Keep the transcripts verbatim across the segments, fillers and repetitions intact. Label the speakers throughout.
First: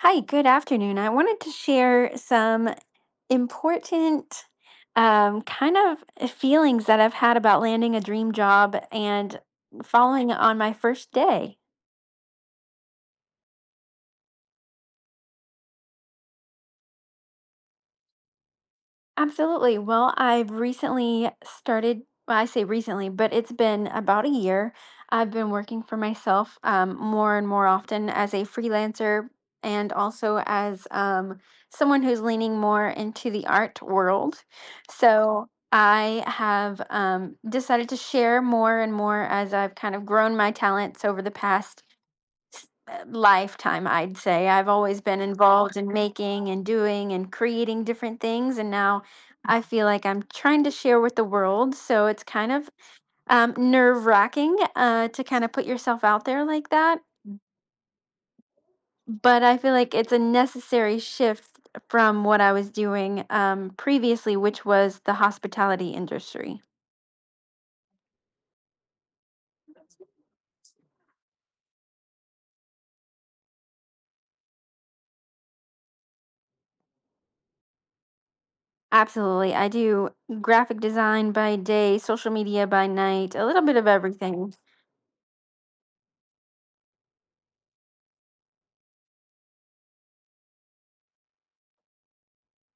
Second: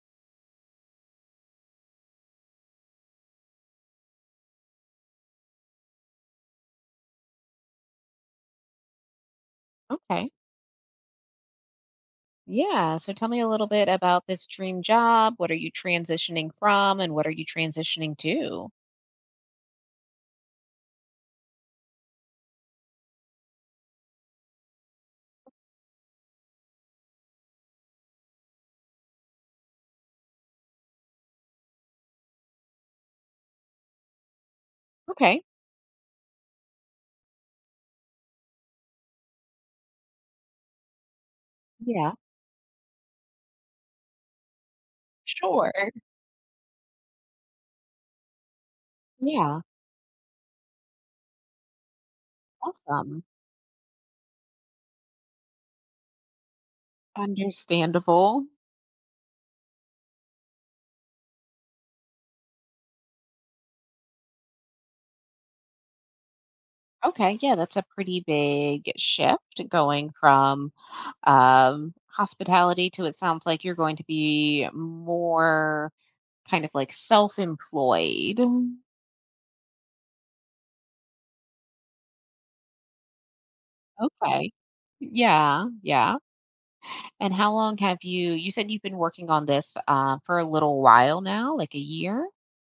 Speaker 1: Hi, good afternoon. I wanted to share some important um, kind of uh, feelings that I've had about landing a dream job and
Speaker 2: Okay.
Speaker 1: following on my first day.
Speaker 2: Yeah. So tell me a little bit about this dream job. What are you transitioning from and what are you transitioning to?
Speaker 1: Absolutely. Well, I've recently started, well, I say recently, but it's been about a year. I've been working for myself um, more and more often as a freelancer, and also as um, someone who's leaning more into the art world.
Speaker 2: Okay.
Speaker 1: So I have um, decided to share more and more as I've kind of grown my talents over the past
Speaker 2: Yeah.
Speaker 1: uh, lifetime, I'd say. I've always been
Speaker 2: Sure.
Speaker 1: involved in making and doing and creating different things. And now I
Speaker 2: Yeah.
Speaker 1: feel like I'm trying to share with the world. So it's kind of
Speaker 2: Awesome.
Speaker 1: um, nerve wracking uh, to kind of put yourself out there like that.
Speaker 2: Understandable.
Speaker 1: But I feel like it's a necessary shift from what I was doing um, previously, which was the hospitality industry.
Speaker 2: Okay. Yeah. That's a pretty big shift going from um, hospitality to it sounds like you're going to be more kind of like self employed.
Speaker 1: Absolutely. I do graphic design by day, social media by night, a little bit of
Speaker 2: Okay.
Speaker 1: everything.
Speaker 2: Yeah. Yeah. And how long have you you said you've been working on this, uh, for a little while now, like a year?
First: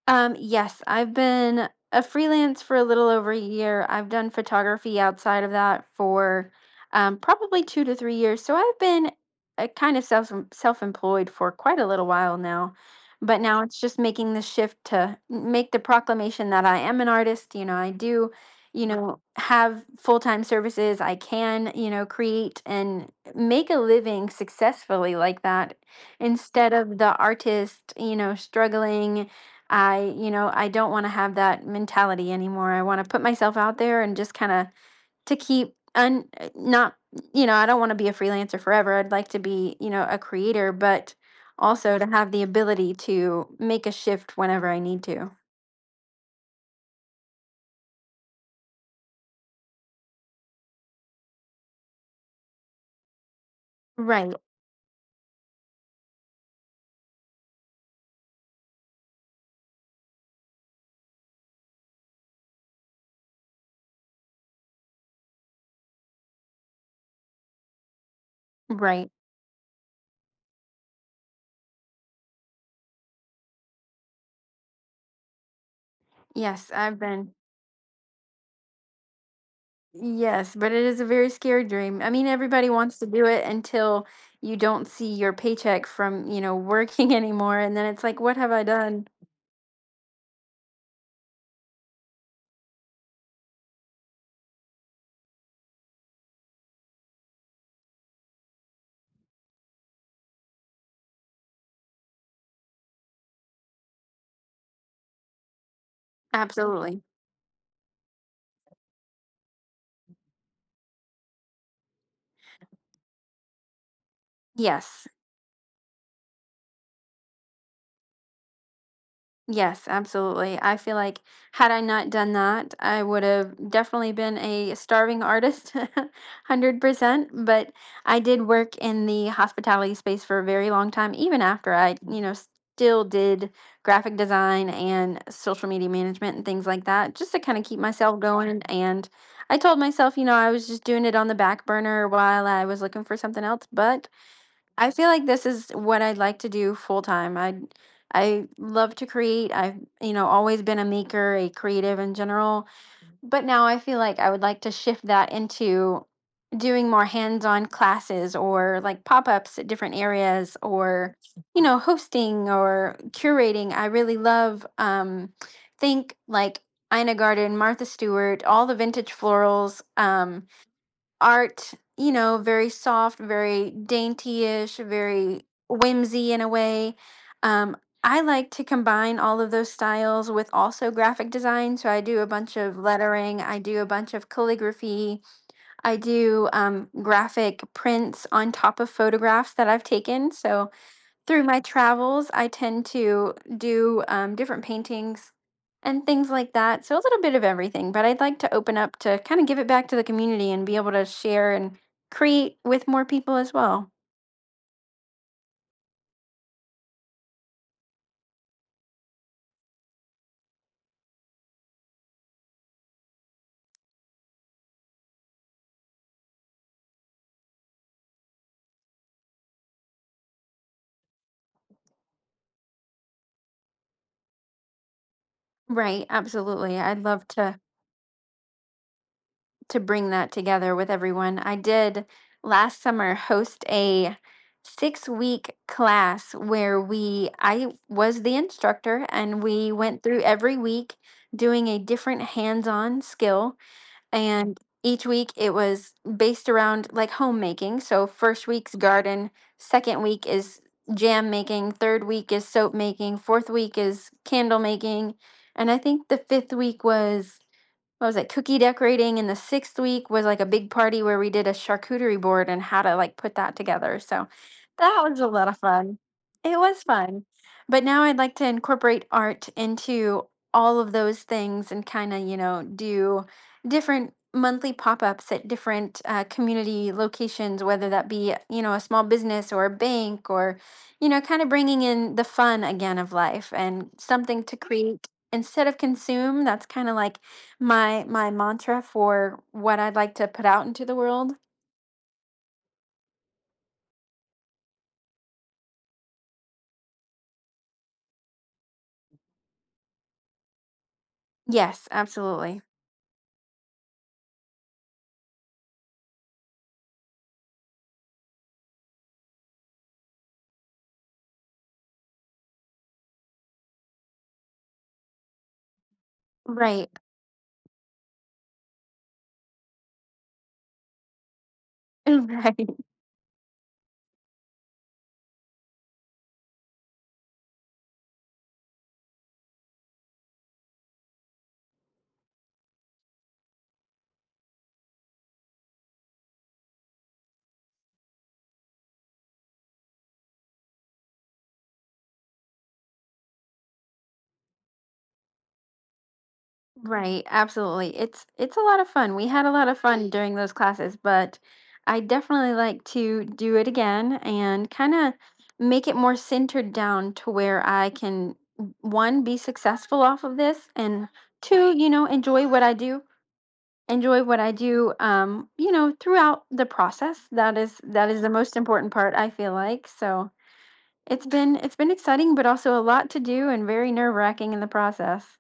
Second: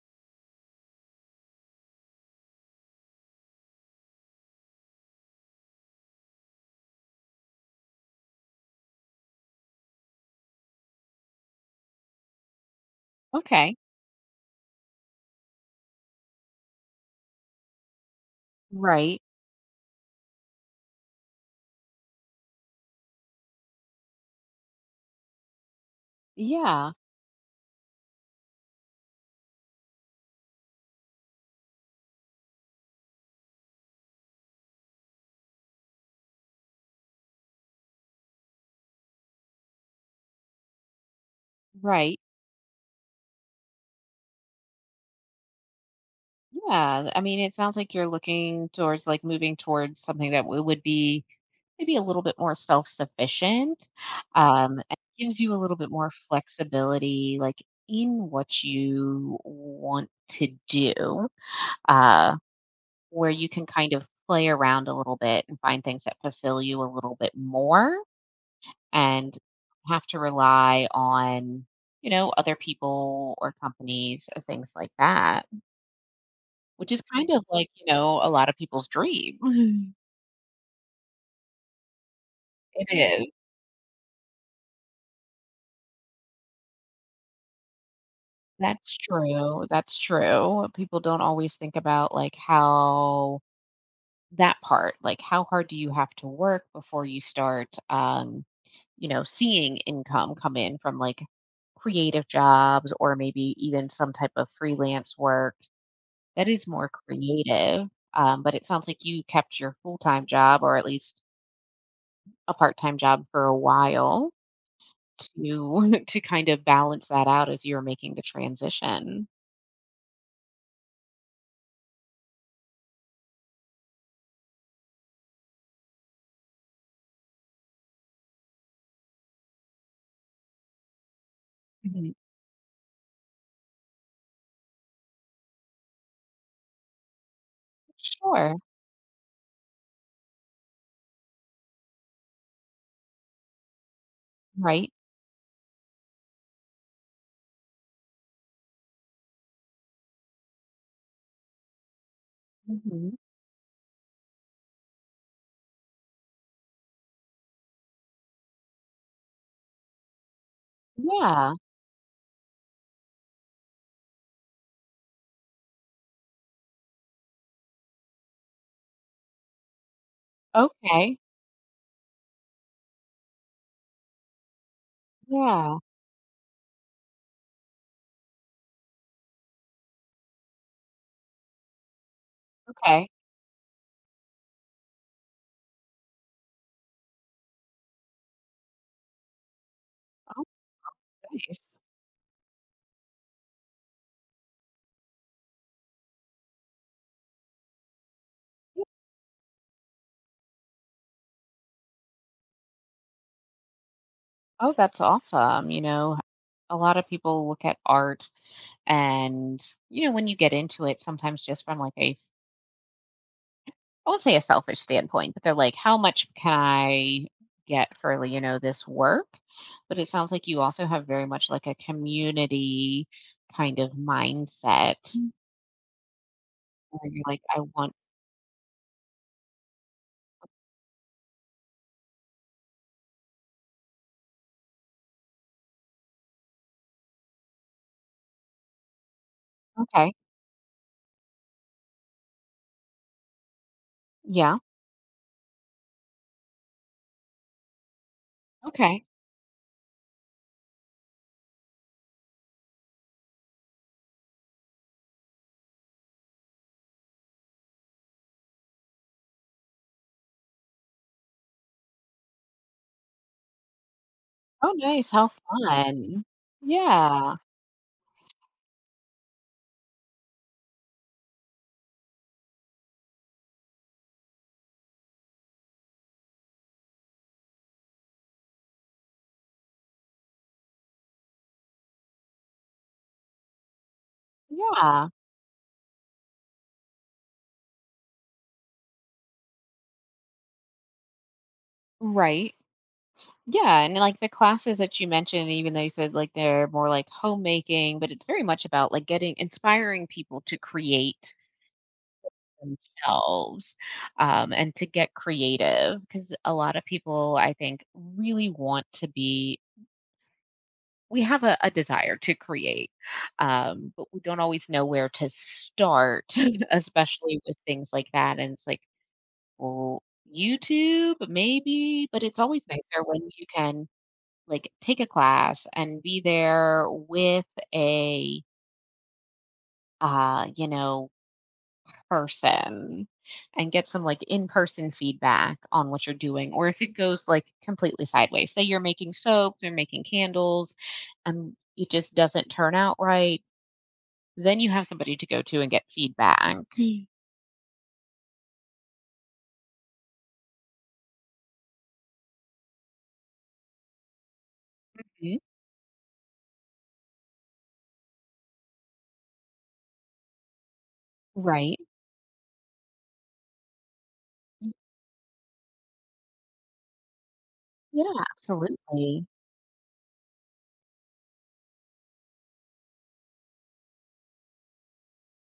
Speaker 1: Um, yes, I've been a freelance for a little over a year. I've done photography outside of that for um, probably two to three years. So I've been uh, kind of self um, self-employed for quite a little while now. But now
Speaker 2: Okay.
Speaker 1: it's just making the shift to make the proclamation that I am an artist. You know, I do, you
Speaker 2: Right.
Speaker 1: know, have full-time services. I can, you know, create and make a living successfully like that, instead
Speaker 2: Yeah.
Speaker 1: of the artist, you know, struggling. I, you know, I don't want to have that mentality anymore. I want to put myself out there and just kind of to keep un uh, not, you know, I don't want to be a freelancer forever. I'd like to be, you know, a creator, but also to
Speaker 2: Right.
Speaker 1: have the ability to make a shift whenever I need to.
Speaker 2: Yeah. I mean, it sounds like you're looking towards like moving towards something that w would be maybe a little bit more self-sufficient,
Speaker 1: Right,
Speaker 2: um, and gives you a little bit more flexibility, like, in what you want to do, uh, where you can kind of play around a little bit and find things that fulfill you a little bit more.
Speaker 1: right.
Speaker 2: And have to rely on, you know, other people or companies or things like that,
Speaker 1: Yes,
Speaker 2: which
Speaker 1: I've
Speaker 2: is kind
Speaker 1: been.
Speaker 2: of like, you know, a lot of people's dream.
Speaker 1: Yes, but it is a very scary dream. I mean, everybody
Speaker 2: It
Speaker 1: wants to do
Speaker 2: is.
Speaker 1: it until you don't see your paycheck from, you know, working anymore, and then it's like, what have I
Speaker 2: That's
Speaker 1: done?
Speaker 2: true. That's true. People don't always think about like how that part, like how hard do you have to work before you start um, you know, seeing income come in from like creative jobs or maybe even some type of freelance work that is more
Speaker 1: Absolutely.
Speaker 2: creative, um, but it sounds like you kept your full-time job or at least a part-time job for a while
Speaker 1: Yes.
Speaker 2: to to kind of balance that out as you're making the transition.
Speaker 1: Yes, absolutely. I feel like had I not done that, I would have definitely been a starving artist, one hundred percent. But I did work in the hospitality space for a very long time, even after I,
Speaker 2: Mhm.
Speaker 1: you know, still did graphic design and social media management and things like that, just to kind of keep myself
Speaker 2: Sure,
Speaker 1: going. And I told myself, you know, I was just doing it on the back burner while I was looking for something else. But I
Speaker 2: right.
Speaker 1: feel like this is what I'd like to do full time. I I love to create. I've, you know, always been a maker, a creative in general,
Speaker 2: Mhm.
Speaker 1: but now I feel like I would like to shift that into doing more hands-on classes or like pop-ups at different areas, or
Speaker 2: Yeah,
Speaker 1: you know, hosting or curating. I really love, um think like, Ina Garden, Martha Stewart, all the vintage florals. Um
Speaker 2: okay.
Speaker 1: art, you know, very soft, very dainty-ish, very
Speaker 2: Yeah,
Speaker 1: whimsy in a way. Um, I like to combine all of those styles with also graphic design. So I do a bunch of
Speaker 2: okay.
Speaker 1: lettering, I do a bunch of calligraphy, I do um, graphic prints on top of photographs that I've taken.
Speaker 2: Oh,
Speaker 1: So through my
Speaker 2: nice.
Speaker 1: travels, I tend to do um, different paintings and things like that. So a little bit of everything, but I'd like to open up to kind of give it back to the community and be able to share and create with more people as well.
Speaker 2: Oh, that's awesome, you know, a lot of people look at art and, you know, when you get into it, sometimes just from like a, I won't say a selfish standpoint, but they're like, how much can I get for, you know, this work? But it sounds like you also have very much like a community kind of mindset. Mm.
Speaker 1: Right, absolutely. I'd
Speaker 2: Where you're
Speaker 1: love
Speaker 2: like,
Speaker 1: to
Speaker 2: I want,
Speaker 1: to bring that together with everyone. I did last summer host a six-week-week class where we I was the instructor, and we went
Speaker 2: okay,
Speaker 1: through every week doing a different hands-on skill,
Speaker 2: yeah,
Speaker 1: and each week it was based around like homemaking. So first week's
Speaker 2: okay.
Speaker 1: garden, second week is jam making, third week is soap making, fourth week is candle making, and I think the fifth week was, what was it, cookie decorating, and the sixth week was like a big party where we did a charcuterie board and how to like put that together. So
Speaker 2: Oh,
Speaker 1: that
Speaker 2: nice.
Speaker 1: was a
Speaker 2: How
Speaker 1: lot of fun.
Speaker 2: fun.
Speaker 1: It was fun.
Speaker 2: Yeah.
Speaker 1: But now I'd like to incorporate art into all of those things, and kind of you know do different monthly pop-ups at different uh, community locations, whether that be you know a small business or a bank, or you know kind of bringing in the fun again of life, and something to
Speaker 2: Yeah.
Speaker 1: create instead of consume. That's kind of like my my mantra for what I'd like to put out into the world.
Speaker 2: Right. Yeah. And like the classes that you mentioned, even though you said like they're more like homemaking, but it's very much about like getting inspiring people to create
Speaker 1: Yes, absolutely.
Speaker 2: themselves, um, and to get creative because a lot of people, I think, really want to be, we have a a desire to create, um, but we don't always know where to start,
Speaker 1: Right.
Speaker 2: especially with things like that, and it's like, well, YouTube, maybe, but it's always
Speaker 1: Right.
Speaker 2: nicer when you can, like, take a class and be there with a, uh, you know, person and get some like in-person feedback on what you're doing or if it goes like completely sideways, say you're making soaps or making candles and it just doesn't turn out right, then you have somebody to go to and get feedback.
Speaker 1: Right. Absolutely. It's it's a lot of fun. We had a lot of fun during those classes, but I definitely like to do it again, and kind of
Speaker 2: Mhm.
Speaker 1: make it more centered down to where I can w- one be successful off of this, and two, right,
Speaker 2: Right.
Speaker 1: you know, enjoy what I do. enjoy what I
Speaker 2: Y-
Speaker 1: do, um, you know, throughout the process. That is
Speaker 2: yeah,
Speaker 1: that is the most important part,
Speaker 2: absolutely.
Speaker 1: I feel like. So it's been it's been exciting, but also a lot to do and very nerve wracking in the process.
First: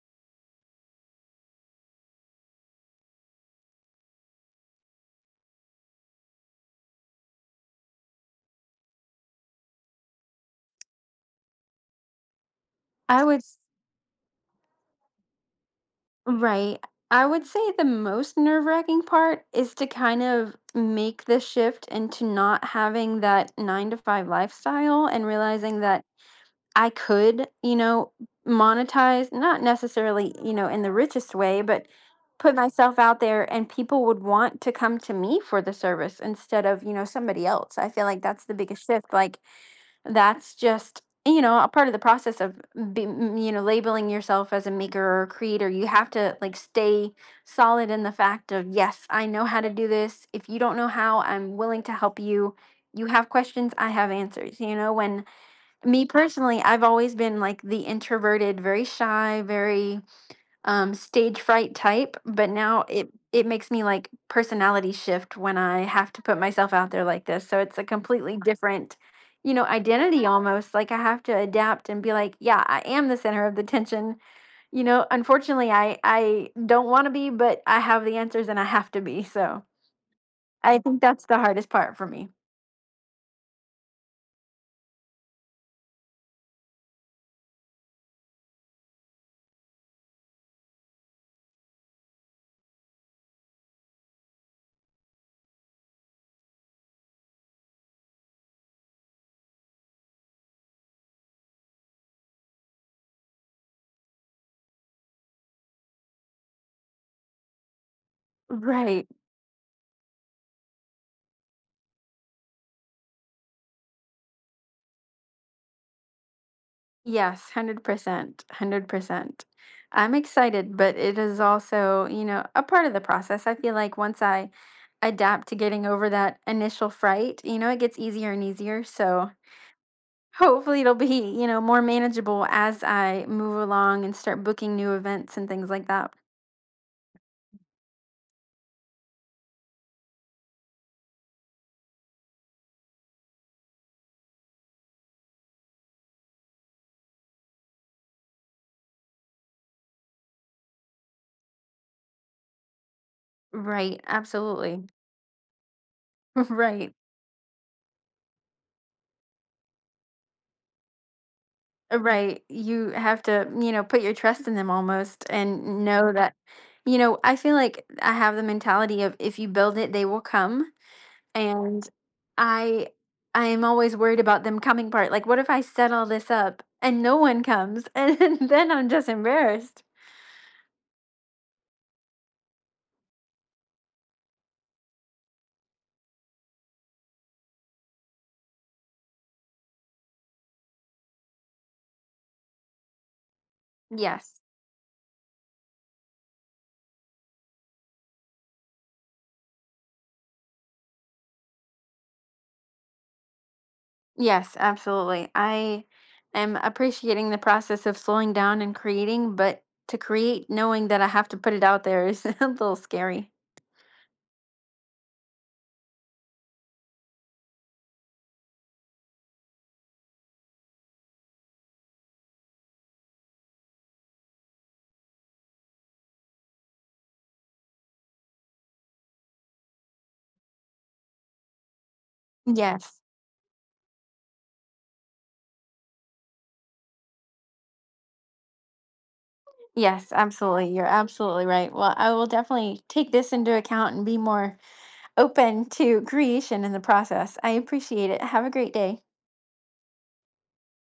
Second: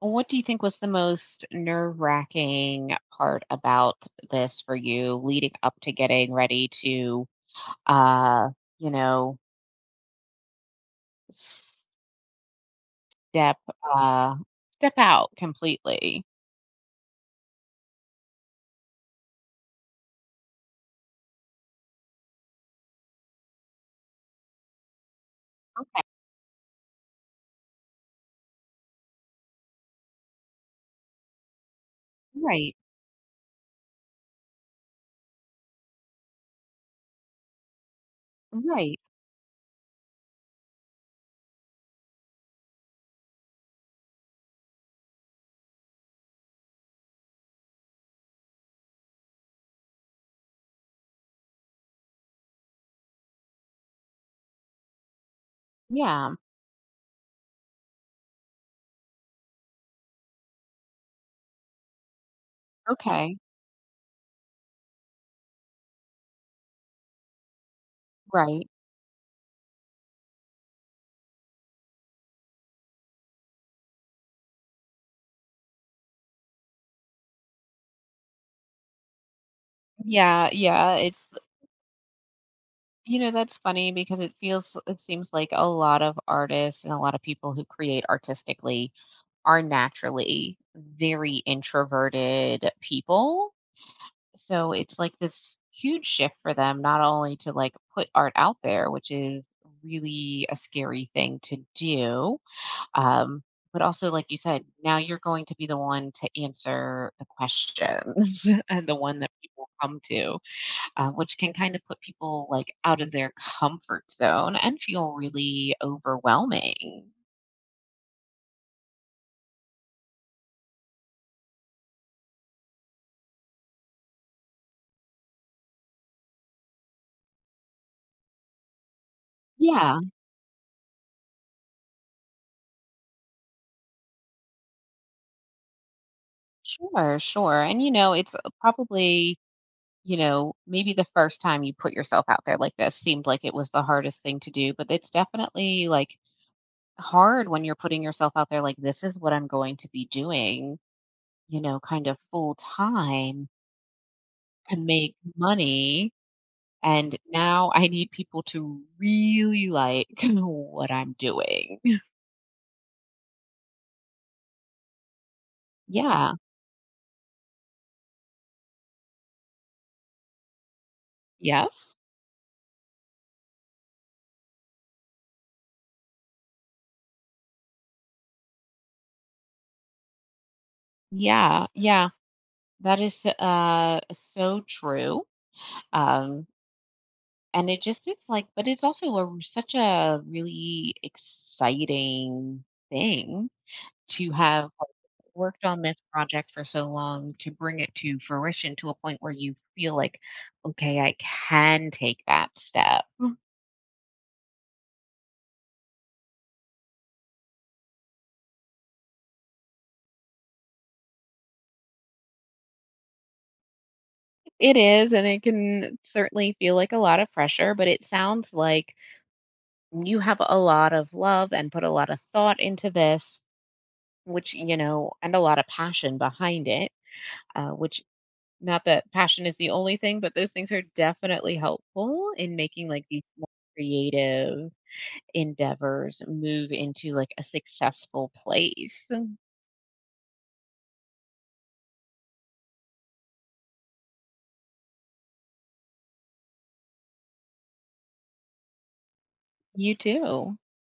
Speaker 2: What do you think was the most nerve-wracking part about this for you leading up to getting ready to uh you know,
Speaker 1: I would
Speaker 2: step,
Speaker 1: s-
Speaker 2: uh step out completely.
Speaker 1: right. I would say the most nerve wracking part is to kind of make the shift into not having that nine to five lifestyle, and realizing
Speaker 2: Okay.
Speaker 1: that I could, you know, monetize, not necessarily, you know, in the richest way, but put
Speaker 2: Right.
Speaker 1: myself out there and people would want to come to me for the service instead of, you know, somebody else. I feel like that's the biggest
Speaker 2: Right.
Speaker 1: shift. Like that's just, you know, a part of the process of, be, m- you know, labeling yourself as a maker or a creator. You have to like stay solid in the fact of, yes, I know how to do this. If you don't know how, I'm willing to help you. You have questions, I have answers. You know, when, me
Speaker 2: Yeah.
Speaker 1: personally, I've always been like the introverted, very shy, very um stage fright type, but now it
Speaker 2: Okay.
Speaker 1: it makes me like personality shift when I have to put myself out there like this. So it's a completely
Speaker 2: Right.
Speaker 1: different, you know, identity almost. Like I have to adapt and be like, yeah, I am the center of the tension. You know, unfortunately, I I don't want to be, but I have the answers and I have to be. So
Speaker 2: Yeah,
Speaker 1: I
Speaker 2: yeah,
Speaker 1: think that's
Speaker 2: it's,
Speaker 1: the hardest part for me.
Speaker 2: you know, that's funny because it feels it seems like a lot of artists and a lot of people who create artistically are naturally very introverted people. So it's like this huge shift for them not only to, like, put art out there, which is really a scary thing to do. Um, but also, like you said, now you're going to be the one to answer the questions and the
Speaker 1: Right.
Speaker 2: one that people come to, uh, which can kind of put people like out of their comfort zone and feel really overwhelming.
Speaker 1: Yes, one hundred percent, one hundred percent. I'm excited, but it is also, you know, a part of the process. I feel like once I adapt to getting over that initial fright, you know, it gets easier and easier. So
Speaker 2: Yeah,
Speaker 1: hopefully it'll be, you know, more manageable as I move along and start booking new events and things like that.
Speaker 2: sure, sure. And you know, it's uh, probably, you know, maybe the first time you put yourself out there like this seemed like it was the hardest thing to do, but it's definitely like hard when you're putting yourself out there like this is what I'm going to be doing, you know, kind of full time
Speaker 1: Right,
Speaker 2: to
Speaker 1: absolutely.
Speaker 2: make money.
Speaker 1: Right.
Speaker 2: And now I need people to really like what I'm doing.
Speaker 1: Uh, Right. You have to, you know, put your trust in them almost, and know
Speaker 2: Yeah.
Speaker 1: that, you know, I feel like I have the mentality of if you build it, they will come. And
Speaker 2: Yes.
Speaker 1: I I am always worried about them coming part. Like, what if I set all this up and no one comes, and then I'm just embarrassed.
Speaker 2: Yeah. Yeah. That is uh so true. Um, and it just is like, but it's also a, such a really exciting thing to
Speaker 1: Yes.
Speaker 2: have like worked on this project for so long to bring it to fruition to a point where you feel like, okay, I can take that step.
Speaker 1: Yes, absolutely. I am appreciating the process of slowing down and creating, but to create knowing that I have to put it out there is a little scary.
Speaker 2: It is, and it can certainly feel like a lot of pressure, but it sounds like you have a lot of love and put a lot of thought into this, which, you know, and a lot of passion behind it, uh, which, not that passion is the only thing, but those things are definitely helpful in making
Speaker 1: Yes.
Speaker 2: like these more creative endeavors move into like a successful place.
Speaker 1: Yes, absolutely. You're absolutely right. Well, I will definitely take this into account and be more open to creation in the process. I appreciate it. Have a great day.
Speaker 2: You too.